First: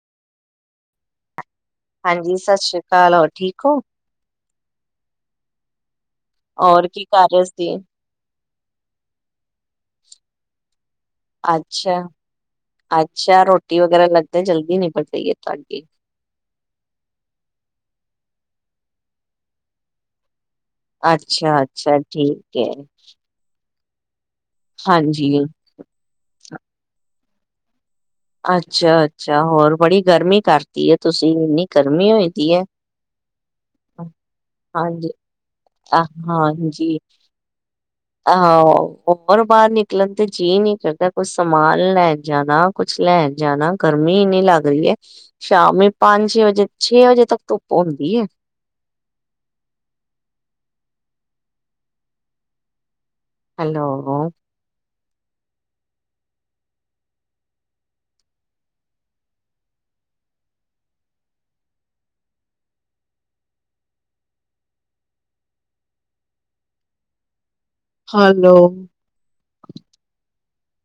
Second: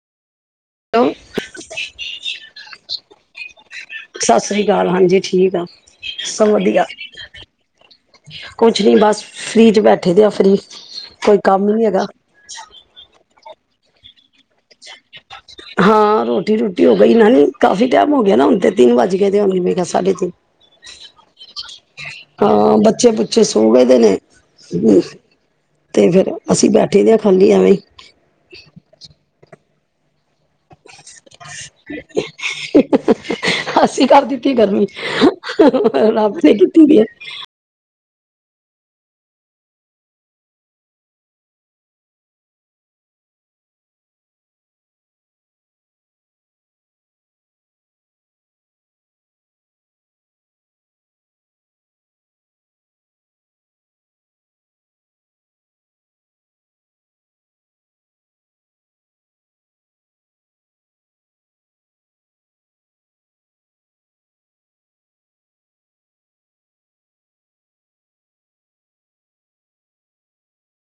Hello ਹਾਂਜੀ ਸਤਿ ਸ੍ਰੀ ਕਾਲ। ਹੋਰ ਠੀਕ ਔ? ਸਤਿ ਸ੍ਰੀ ਕਾਲ। ਹਾਂਜੀ ਠੀਕ ਆਂ। ਔਰ ਕੀ ਕਰ ਰੇ ਸੀ? ਕੁਛ ਨਈ ਬਸ ਫ੍ਰੀ 'ਚ ਬੈਠੇ ਦੇ ਆ ਫ੍ਰੀ। ਅੱਛਾ, ਅੱਛਾ ਰੋ ਟੀ ਵਗੈਰਾ ਲਗਦੈ ਜਲਦੀ ਨਿਪਟ ਗਈ ਏ ਹਾਂ ਰੋਟੀ-ਰੁਟੀ ਹੋ ਗਈ ਨਾ ਈ ਕਾਫੀ ਟਾਈਮ ਹੋ ਗਿਆ ਨਾ ਹੁਨ। ਤੇ ਤਿੰਨ ਵੱਜ ਗਏ ਦੇ ਹੋਣਗੇ ਮੇਰੇ ਖਿਆਲ ਸਾਢੇ ਤਿੰਨ ਅੱਛਾ ਅੱ ਹਾਂ ਬੱਚੇ ਬੁੱਚੇ ਸੋ ਗਏ ਦੇ ਨੇ। ਹਾਂਜੀ। ਤੇ ਫੇਰ ਅਸੀਂ ਬੈਠੇ ਦੇ ਆਂ ਖਾਲੀ ਐਵੇਂ। ਅੱਛਾ-ਅੱਛਾ ਹੋਰ ਬੜੀ ਗਰਮੀ ਕਰ ਤੀ ਏ। ਅਸੀ ਕਰ ਦਿੱਤੀ ਗਰਮੀ, ਹਾਂਜੀ ਅ ਰੱਬ ਨੇ ਕੀਤੀ ਦੀ ਹਾਂਜੀ ਏ। ਆਹੋ ਘੁੰਮਣ ਬਾਰ ਨਿਕਲਣ ਤੇ ਜੀਅ ਨੀ ਕਰਦਾ ਕੁਛ ਸਮਾਨ ਲੈਣ ਜਾਣਾ, ਕੁਛ ਲੈਣ ਜਾਣਾ ਗਰਮੀ ਇੰਨੀ ਲੱਗਦੀ ਏ ਸ਼ਾਮੀ ਪੰਜ-ਛੇ ਵਜੇ, ਛੇ ਵਜੇ ਤੱਕ ਧੁੱਪ ਹੁੰਦੀ ਏ। ਹੈਲੋ। ਹੈਲੋ।